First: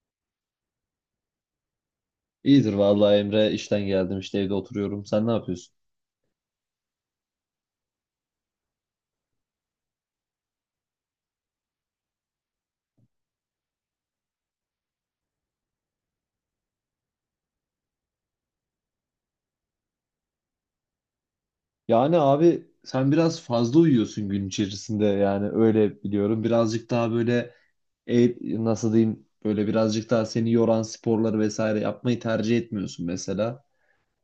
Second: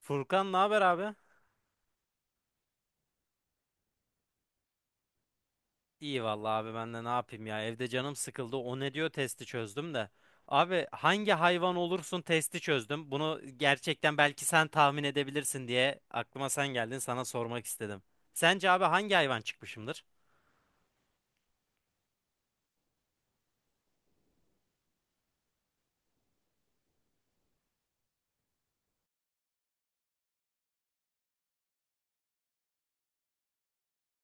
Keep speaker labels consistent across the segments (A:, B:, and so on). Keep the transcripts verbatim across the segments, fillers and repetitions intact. A: Furkan ne haber abi?
B: İyidir vallahi Emre. İşten geldim işte, evde oturuyorum. Sen ne yapıyorsun?
A: İyi vallahi abi ben de ne yapayım ya, evde canım sıkıldı, o ne diyor, testi çözdüm de. Abi hangi hayvan olursun testi çözdüm. Bunu gerçekten belki sen tahmin edebilirsin diye aklıma sen geldin, sana sormak istedim. Sence abi hangi hayvan çıkmışımdır?
B: Yani abi sen biraz fazla uyuyorsun gün içerisinde, yani öyle biliyorum. Birazcık daha böyle e, nasıl diyeyim, böyle birazcık daha seni yoran sporları vesaire yapmayı tercih etmiyorsun mesela.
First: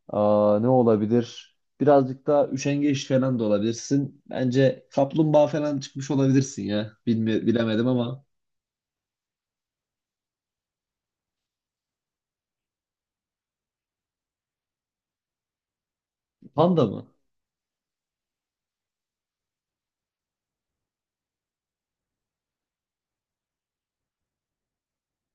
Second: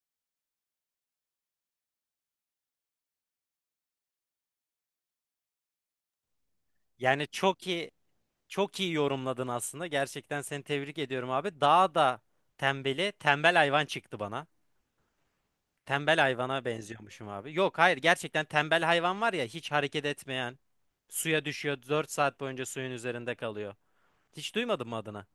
B: Aa, ne olabilir? Birazcık daha üşengeç falan da olabilirsin. Bence kaplumbağa falan çıkmış olabilirsin ya.
A: Yani
B: Bilme,
A: çok
B: bilemedim
A: iyi
B: ama
A: çok iyi yorumladın aslında. Gerçekten seni tebrik ediyorum abi. Daha da tembeli, tembel hayvan çıktı bana. Tembel hayvana
B: panda mı?
A: benziyormuşum abi. Yok hayır, gerçekten tembel hayvan var ya, hiç hareket etmeyen. Suya düşüyor, dört saat boyunca suyun üzerinde kalıyor. Hiç duymadın mı adını?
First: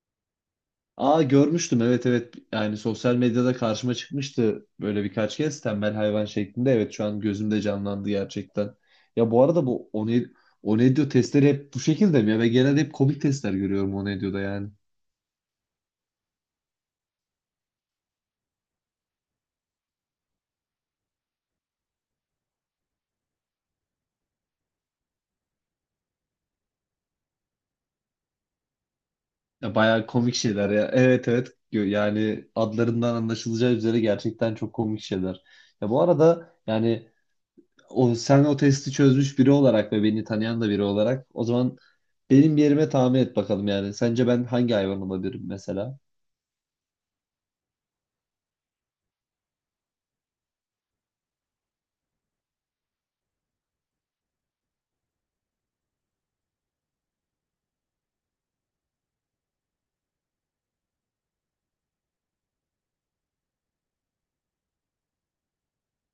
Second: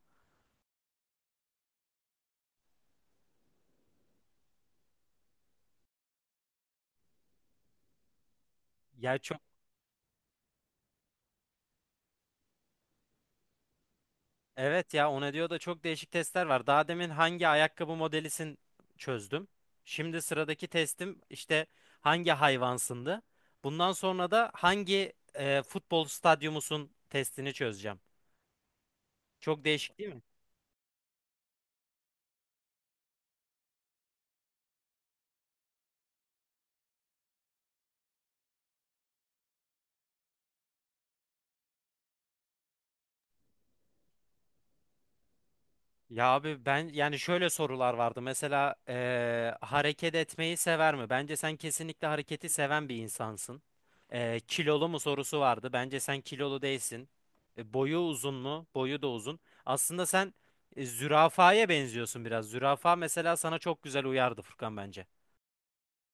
B: Aa, görmüştüm, evet evet, yani sosyal medyada karşıma çıkmıştı böyle birkaç kez tembel hayvan şeklinde. Evet, şu an gözümde canlandı gerçekten.
A: Ya
B: Ya
A: çok
B: bu arada bu One- Onedio testleri hep bu şekilde mi ya? Ve genelde hep komik testler görüyorum Onedio'da yani.
A: evet ya, ona diyor da çok değişik testler var. Daha demin hangi ayakkabı modelisin çözdüm. Şimdi sıradaki testim işte hangi hayvansındı. Bundan sonra da hangi e, futbol stadyumusun testini çözeceğim. Çok
B: Ya
A: değişik
B: bayağı
A: değil mi?
B: komik şeyler ya, evet evet. Gö- yani adlarından anlaşılacağı üzere gerçekten çok komik şeyler. Ya bu arada yani o, sen o testi çözmüş biri olarak ve beni tanıyan da biri olarak, o zaman benim yerime tahmin et bakalım. Yani sence ben hangi hayvan olabilirim mesela?
A: Ya abi ben yani şöyle sorular vardı. Mesela eee, hareket etmeyi sever mi? Bence sen kesinlikle hareketi seven bir insansın. Eee, kilolu mu sorusu vardı. Bence sen kilolu değilsin. E, boyu uzun mu? Boyu da uzun. Aslında sen e, zürafaya benziyorsun biraz. Zürafa mesela sana çok güzel uyardı Furkan bence.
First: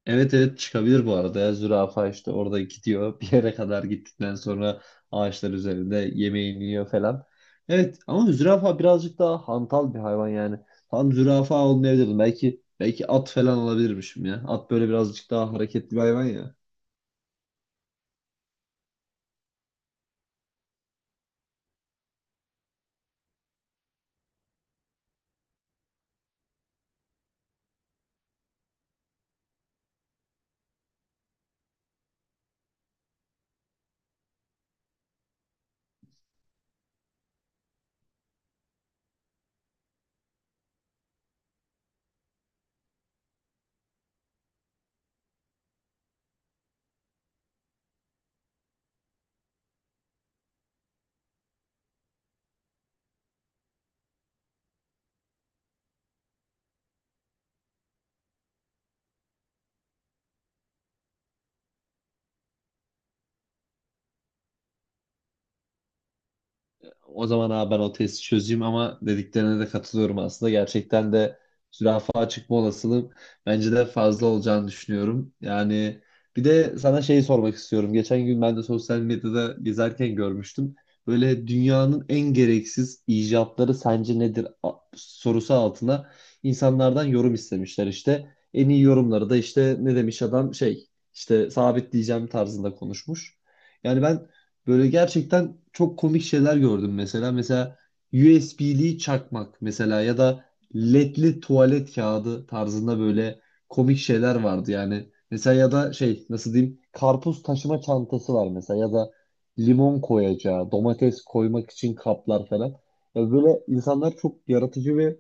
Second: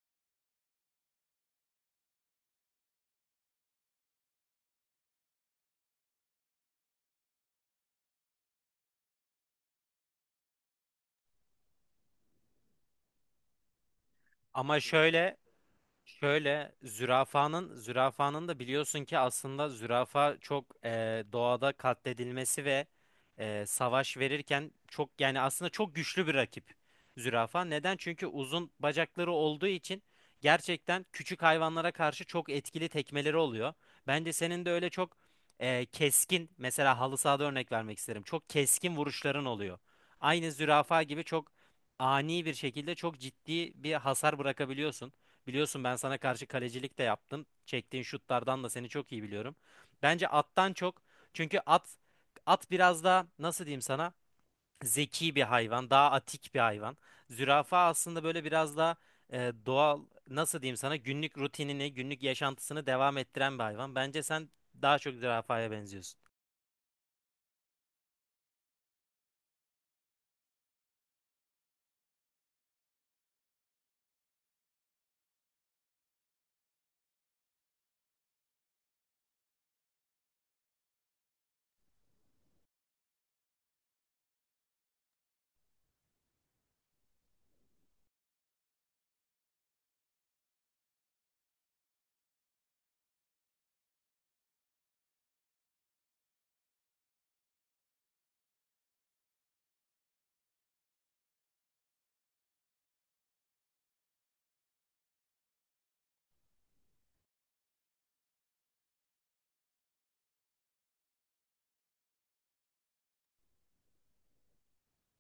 B: Evet evet, çıkabilir bu arada ya. Zürafa işte orada gidiyor. Bir yere kadar gittikten sonra ağaçlar üzerinde yemeğini yiyor falan. Evet ama zürafa birazcık daha hantal bir hayvan yani. Tam zürafa olmayabilirdim. Belki belki at falan olabilirmişim ya. At
A: Ama
B: böyle birazcık
A: şöyle,
B: daha hareketli bir hayvan ya.
A: şöyle zürafanın zürafanın da biliyorsun ki aslında zürafa çok e, doğada katledilmesi ve e, savaş verirken çok, yani aslında çok güçlü bir rakip zürafa. Neden? Çünkü uzun bacakları olduğu için gerçekten küçük hayvanlara karşı çok etkili tekmeleri oluyor. Bence senin de öyle çok e, keskin, mesela halı sahada örnek vermek isterim. Çok keskin vuruşların oluyor. Aynı zürafa gibi çok ani bir şekilde çok ciddi bir hasar bırakabiliyorsun. Biliyorsun ben sana karşı kalecilik de yaptım. Çektiğin şutlardan da seni çok iyi biliyorum. Bence attan çok. Çünkü at at biraz daha, nasıl diyeyim sana, zeki bir hayvan, daha atik bir hayvan. Zürafa aslında böyle biraz daha e, doğal, nasıl diyeyim sana, günlük rutinini, günlük yaşantısını devam ettiren bir hayvan. Bence sen daha çok zürafaya benziyorsun.
B: O zaman abi ben o testi çözeyim, ama dediklerine de katılıyorum aslında. Gerçekten de zürafa çıkma olasılığım bence de fazla olacağını düşünüyorum. Yani bir de sana şeyi sormak istiyorum. Geçen gün ben de sosyal medyada gezerken görmüştüm. Böyle dünyanın en gereksiz icatları sence nedir A- sorusu altına insanlardan yorum istemişler işte. En iyi yorumları da, işte ne demiş adam, şey işte sabitleyeceğim tarzında konuşmuş. Yani ben böyle gerçekten çok komik şeyler gördüm mesela. Mesela U S B'li çakmak, mesela ya da L E D'li tuvalet kağıdı tarzında böyle komik şeyler vardı yani. Mesela ya da şey, nasıl diyeyim, karpuz taşıma çantası var mesela, ya da limon koyacağı, domates koymak için kaplar falan. Ya böyle insanlar çok yaratıcı ve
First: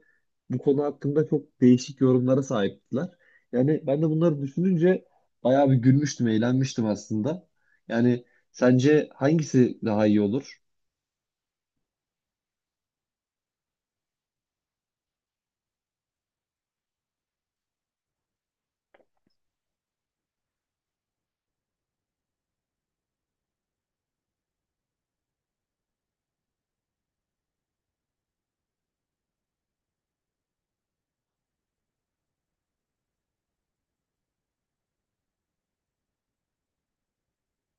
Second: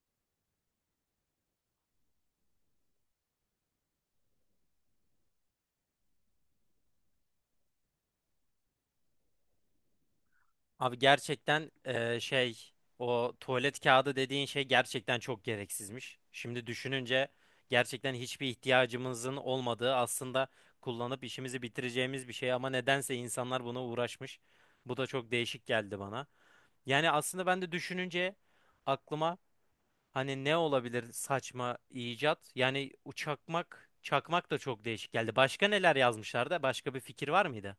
B: bu konu hakkında çok değişik yorumlara sahiptiler. Yani ben de bunları düşününce bayağı bir gülmüştüm, eğlenmiştim aslında. Yani sence hangisi daha iyi olur?
A: Abi gerçekten eee, şey o tuvalet kağıdı dediğin şey gerçekten çok gereksizmiş. Şimdi düşününce gerçekten hiçbir ihtiyacımızın olmadığı, aslında kullanıp işimizi bitireceğimiz bir şey, ama nedense insanlar buna uğraşmış. Bu da çok değişik geldi bana. Yani aslında ben de düşününce aklıma hani ne olabilir saçma icat? Yani uçakmak, çakmak da çok değişik geldi. Başka neler yazmışlar, da başka bir fikir var mıydı?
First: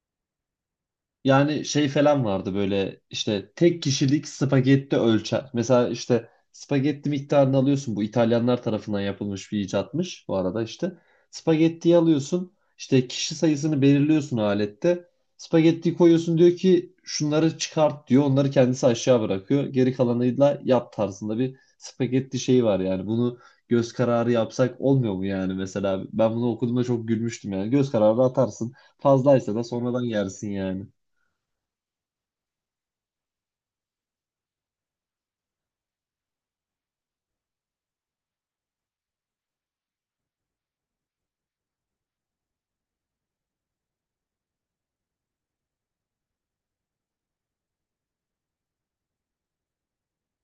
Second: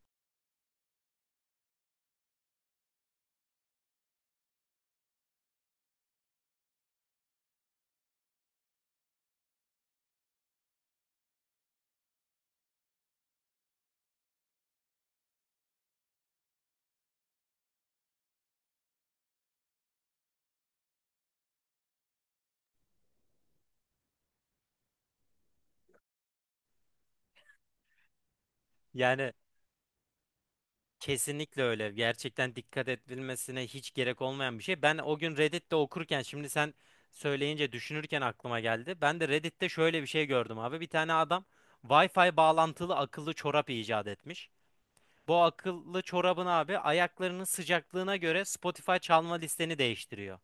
B: Yani şey falan vardı, böyle işte tek kişilik spagetti ölçer. Mesela işte spagetti miktarını alıyorsun. Bu İtalyanlar tarafından yapılmış bir icatmış bu arada işte. Spagettiyi alıyorsun, işte kişi sayısını belirliyorsun alette. Spagettiyi koyuyorsun, diyor ki şunları çıkart diyor. Onları kendisi aşağı bırakıyor. Geri kalanıyla yap tarzında bir spagetti şeyi var yani. Bunu göz kararı yapsak olmuyor mu yani mesela? Ben bunu okuduğumda çok gülmüştüm yani. Göz kararı atarsın.
A: Yani
B: Fazlaysa da sonradan yersin yani.
A: kesinlikle öyle. Gerçekten dikkat edilmesine hiç gerek olmayan bir şey. Ben o gün Reddit'te okurken, şimdi sen söyleyince düşünürken aklıma geldi. Ben de Reddit'te şöyle bir şey gördüm abi. Bir tane adam Wi-Fi bağlantılı akıllı çorap icat etmiş. Bu akıllı çorabın abi ayaklarının sıcaklığına göre Spotify çalma listeni değiştiriyor.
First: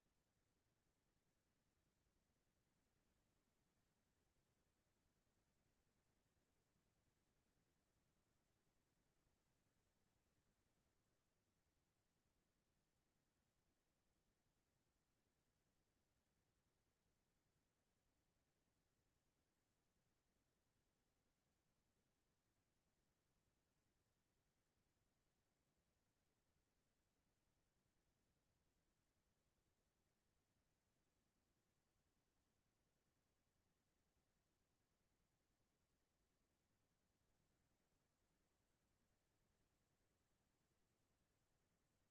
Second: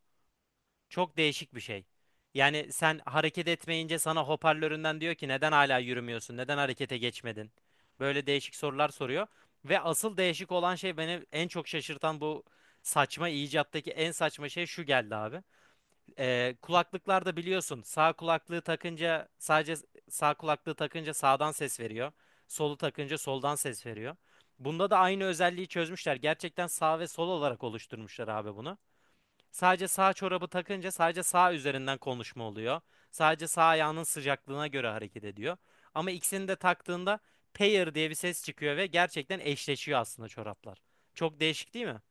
A: Çok değişik bir şey. Yani sen hareket etmeyince sana hoparlöründen diyor ki, neden hala yürümüyorsun? Neden harekete geçmedin? Böyle değişik sorular soruyor. Ve asıl değişik olan şey, beni en çok şaşırtan, bu saçma icattaki en saçma şey şu geldi abi. Ee, kulaklıklarda biliyorsun, sağ kulaklığı takınca sadece sağ kulaklığı takınca sağdan ses veriyor. Solu takınca soldan ses veriyor. Bunda da aynı özelliği çözmüşler. Gerçekten sağ ve sol olarak oluşturmuşlar abi bunu. Sadece sağ çorabı takınca sadece sağ üzerinden konuşma oluyor. Sadece sağ ayağının sıcaklığına göre hareket ediyor. Ama ikisini de taktığında pair diye bir ses çıkıyor ve gerçekten eşleşiyor aslında çoraplar. Çok değişik değil mi?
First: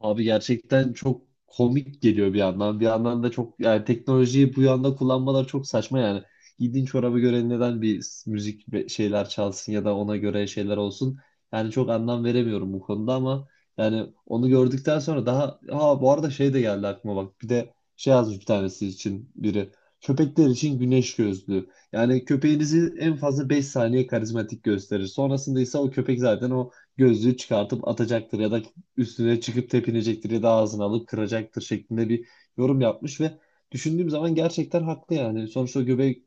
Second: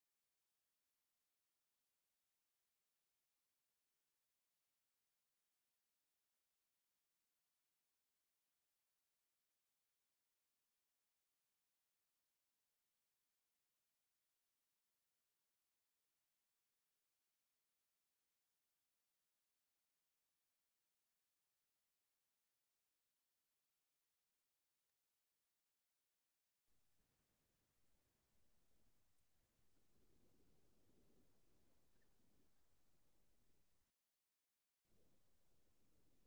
B: Abi gerçekten çok komik geliyor bir yandan. Bir yandan da çok, yani teknolojiyi bu yanda kullanmalar çok saçma yani. Giydiğin çorabı göre neden bir s- müzik ve- şeyler çalsın ya da ona göre şeyler olsun? Yani çok anlam veremiyorum bu konuda ama yani onu gördükten sonra daha, ha bu arada şey de geldi aklıma bak. Bir de şey yazmış bir tanesi için biri. Köpekler için güneş gözlüğü. Yani köpeğinizi en fazla beş saniye karizmatik gösterir. Sonrasında ise o köpek zaten o gözlüğü çıkartıp atacaktır ya da üstüne çıkıp tepinecektir ya da ağzını alıp kıracaktır şeklinde bir yorum yapmış. Ve düşündüğüm zaman gerçekten haklı yani. Sonuçta göbek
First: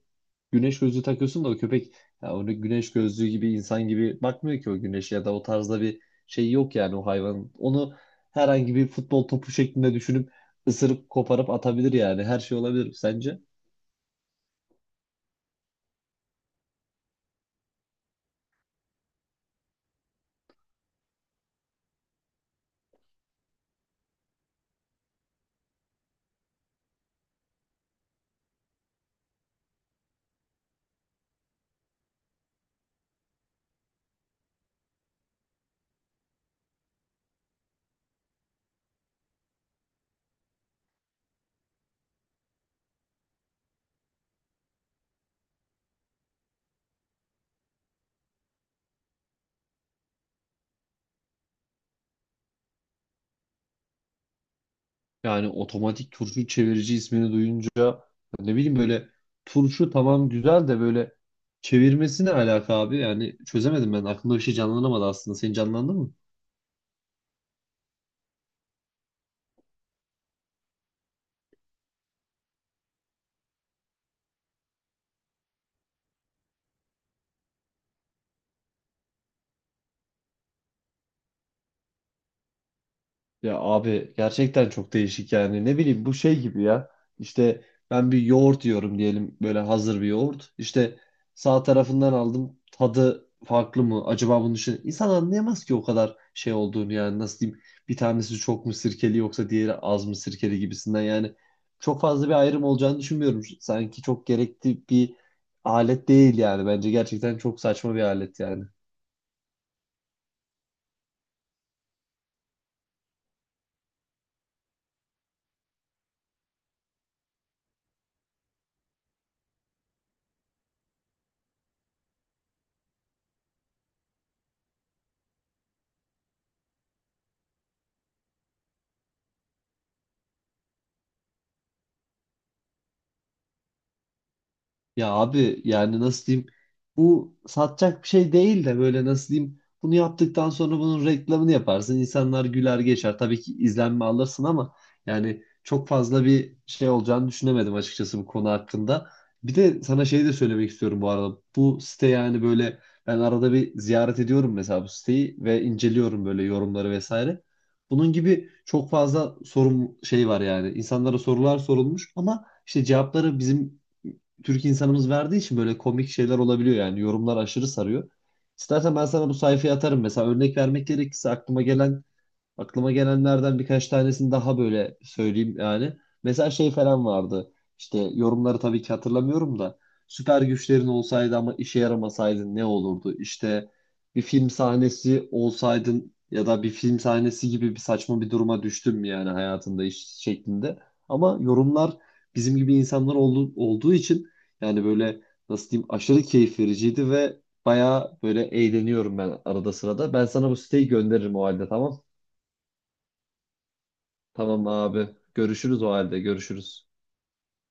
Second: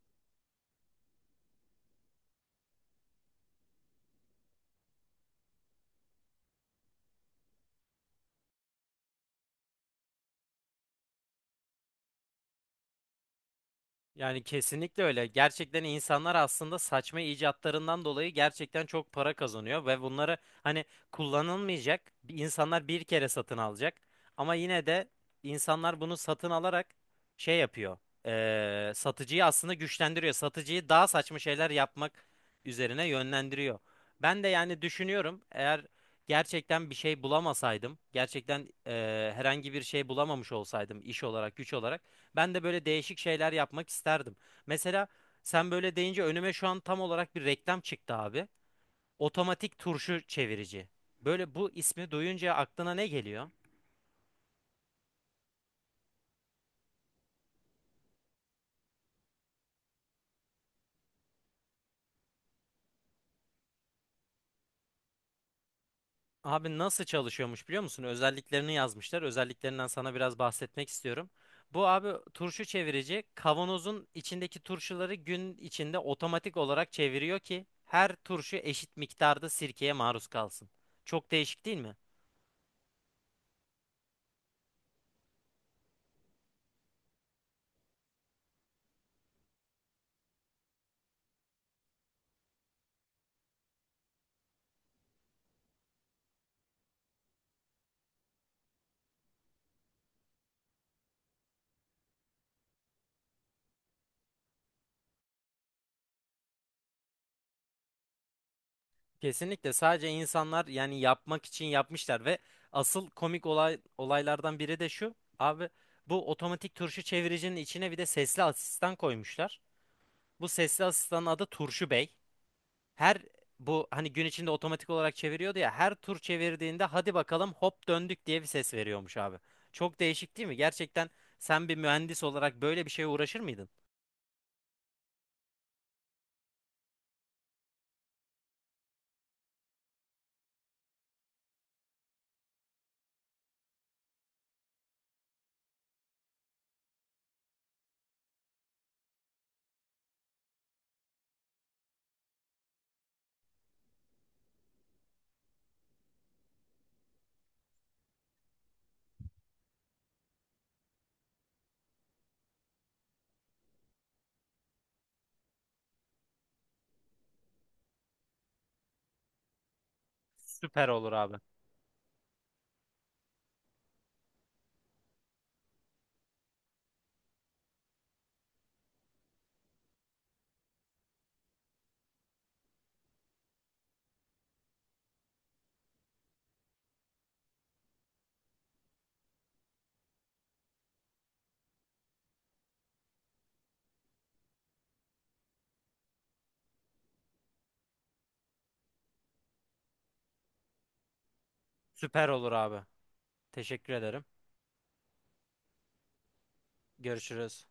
B: güneş gözlüğü takıyorsun da, o köpek ya onu güneş gözlüğü gibi insan gibi bakmıyor ki o güneşe, ya da o tarzda bir şey yok yani o hayvan. Onu herhangi bir futbol topu şeklinde düşünüp ısırıp koparıp atabilir yani. Her şey olabilir sence?
A: Yani kesinlikle öyle. Gerçekten insanlar aslında saçma icatlarından dolayı gerçekten çok para kazanıyor ve bunları, hani, kullanılmayacak bir- insanlar bir kere satın alacak. Ama yine de insanlar bunu satın alarak şey yapıyor. Eee, satıcıyı aslında güçlendiriyor. Satıcıyı daha saçma şeyler yapmak üzerine yönlendiriyor. Ben de yani düşünüyorum, eğer gerçekten bir şey bulamasaydım, gerçekten eee, herhangi bir şey bulamamış olsaydım iş olarak, güç olarak, ben de böyle değişik şeyler yapmak isterdim. Mesela sen böyle deyince önüme şu an tam olarak bir reklam çıktı abi. Otomatik turşu çevirici. Böyle bu ismi duyunca aklına ne geliyor?
B: Yani otomatik turşu çevirici ismini duyunca, ne bileyim böyle, turşu tamam güzel de böyle çevirmesi ne alaka abi? Yani çözemedim ben. Aklımda bir şey canlanamadı aslında. Senin canlandı mı?
A: Abi nasıl çalışıyormuş biliyor musun? Özelliklerini yazmışlar. Özelliklerinden sana biraz bahsetmek istiyorum. Bu abi turşu çevirici kavanozun içindeki turşuları gün içinde otomatik olarak çeviriyor ki her turşu eşit miktarda sirkeye maruz kalsın. Çok değişik değil mi?
B: Ya abi gerçekten çok değişik yani. Ne bileyim, bu şey gibi ya, işte ben bir yoğurt yiyorum diyelim, böyle hazır bir yoğurt işte, sağ tarafından aldım tadı farklı mı acaba, bunun için insan anlayamaz ki o kadar şey olduğunu. Yani nasıl diyeyim, bir tanesi çok mu sirkeli yoksa diğeri az mı sirkeli gibisinden yani, çok fazla bir ayrım olacağını düşünmüyorum. Sanki çok gerekli bir alet değil yani, bence gerçekten çok saçma bir alet yani.
A: Kesinlikle, sadece insanlar yani yapmak için yapmışlar ve asıl komik olay, olaylardan biri de şu. Abi bu otomatik turşu çeviricinin içine bir de sesli asistan koymuşlar. Bu sesli asistanın adı Turşu Bey. Her, bu hani gün içinde otomatik olarak çeviriyordu ya, her tur çevirdiğinde hadi bakalım hop döndük diye bir ses veriyormuş abi. Çok değişik değil mi? Gerçekten sen bir mühendis olarak böyle bir şeye uğraşır mıydın?
B: Ya abi yani nasıl diyeyim, bu satacak bir şey değil de, böyle nasıl diyeyim, bunu yaptıktan sonra bunun reklamını yaparsın, insanlar güler geçer, tabii ki izlenme alırsın ama yani çok fazla bir şey olacağını düşünemedim açıkçası bu konu hakkında. Bir de sana şey de söylemek istiyorum bu arada, bu site yani böyle, ben arada bir ziyaret ediyorum mesela bu siteyi ve inceliyorum böyle yorumları vesaire. Bunun gibi çok fazla sorun şey var yani, insanlara sorular sorulmuş ama işte cevapları bizim Türk insanımız verdiği için böyle komik şeyler olabiliyor yani, yorumlar aşırı sarıyor. İstersen ben sana bu sayfayı atarım. Mesela örnek
A: Süper
B: vermek
A: olur
B: gerekirse
A: abi.
B: aklıma gelen, Aklıma gelenlerden birkaç tanesini daha böyle söyleyeyim yani. Mesela şey falan vardı. İşte yorumları tabii ki hatırlamıyorum da. Süper güçlerin olsaydı ama işe yaramasaydın ne olurdu? İşte bir film sahnesi olsaydın ya da bir film sahnesi gibi bir saçma bir duruma düştün mü yani hayatında iş şeklinde. Ama yorumlar bizim gibi insanlar oldu, olduğu için yani böyle nasıl diyeyim, aşırı keyif vericiydi ve bayağı böyle eğleniyorum ben arada sırada. Ben sana bu siteyi gönderirim o halde, tamam mı?
A: Süper olur abi. Teşekkür ederim.
B: Tamam abi. Görüşürüz o halde. Görüşürüz.
A: Görüşürüz.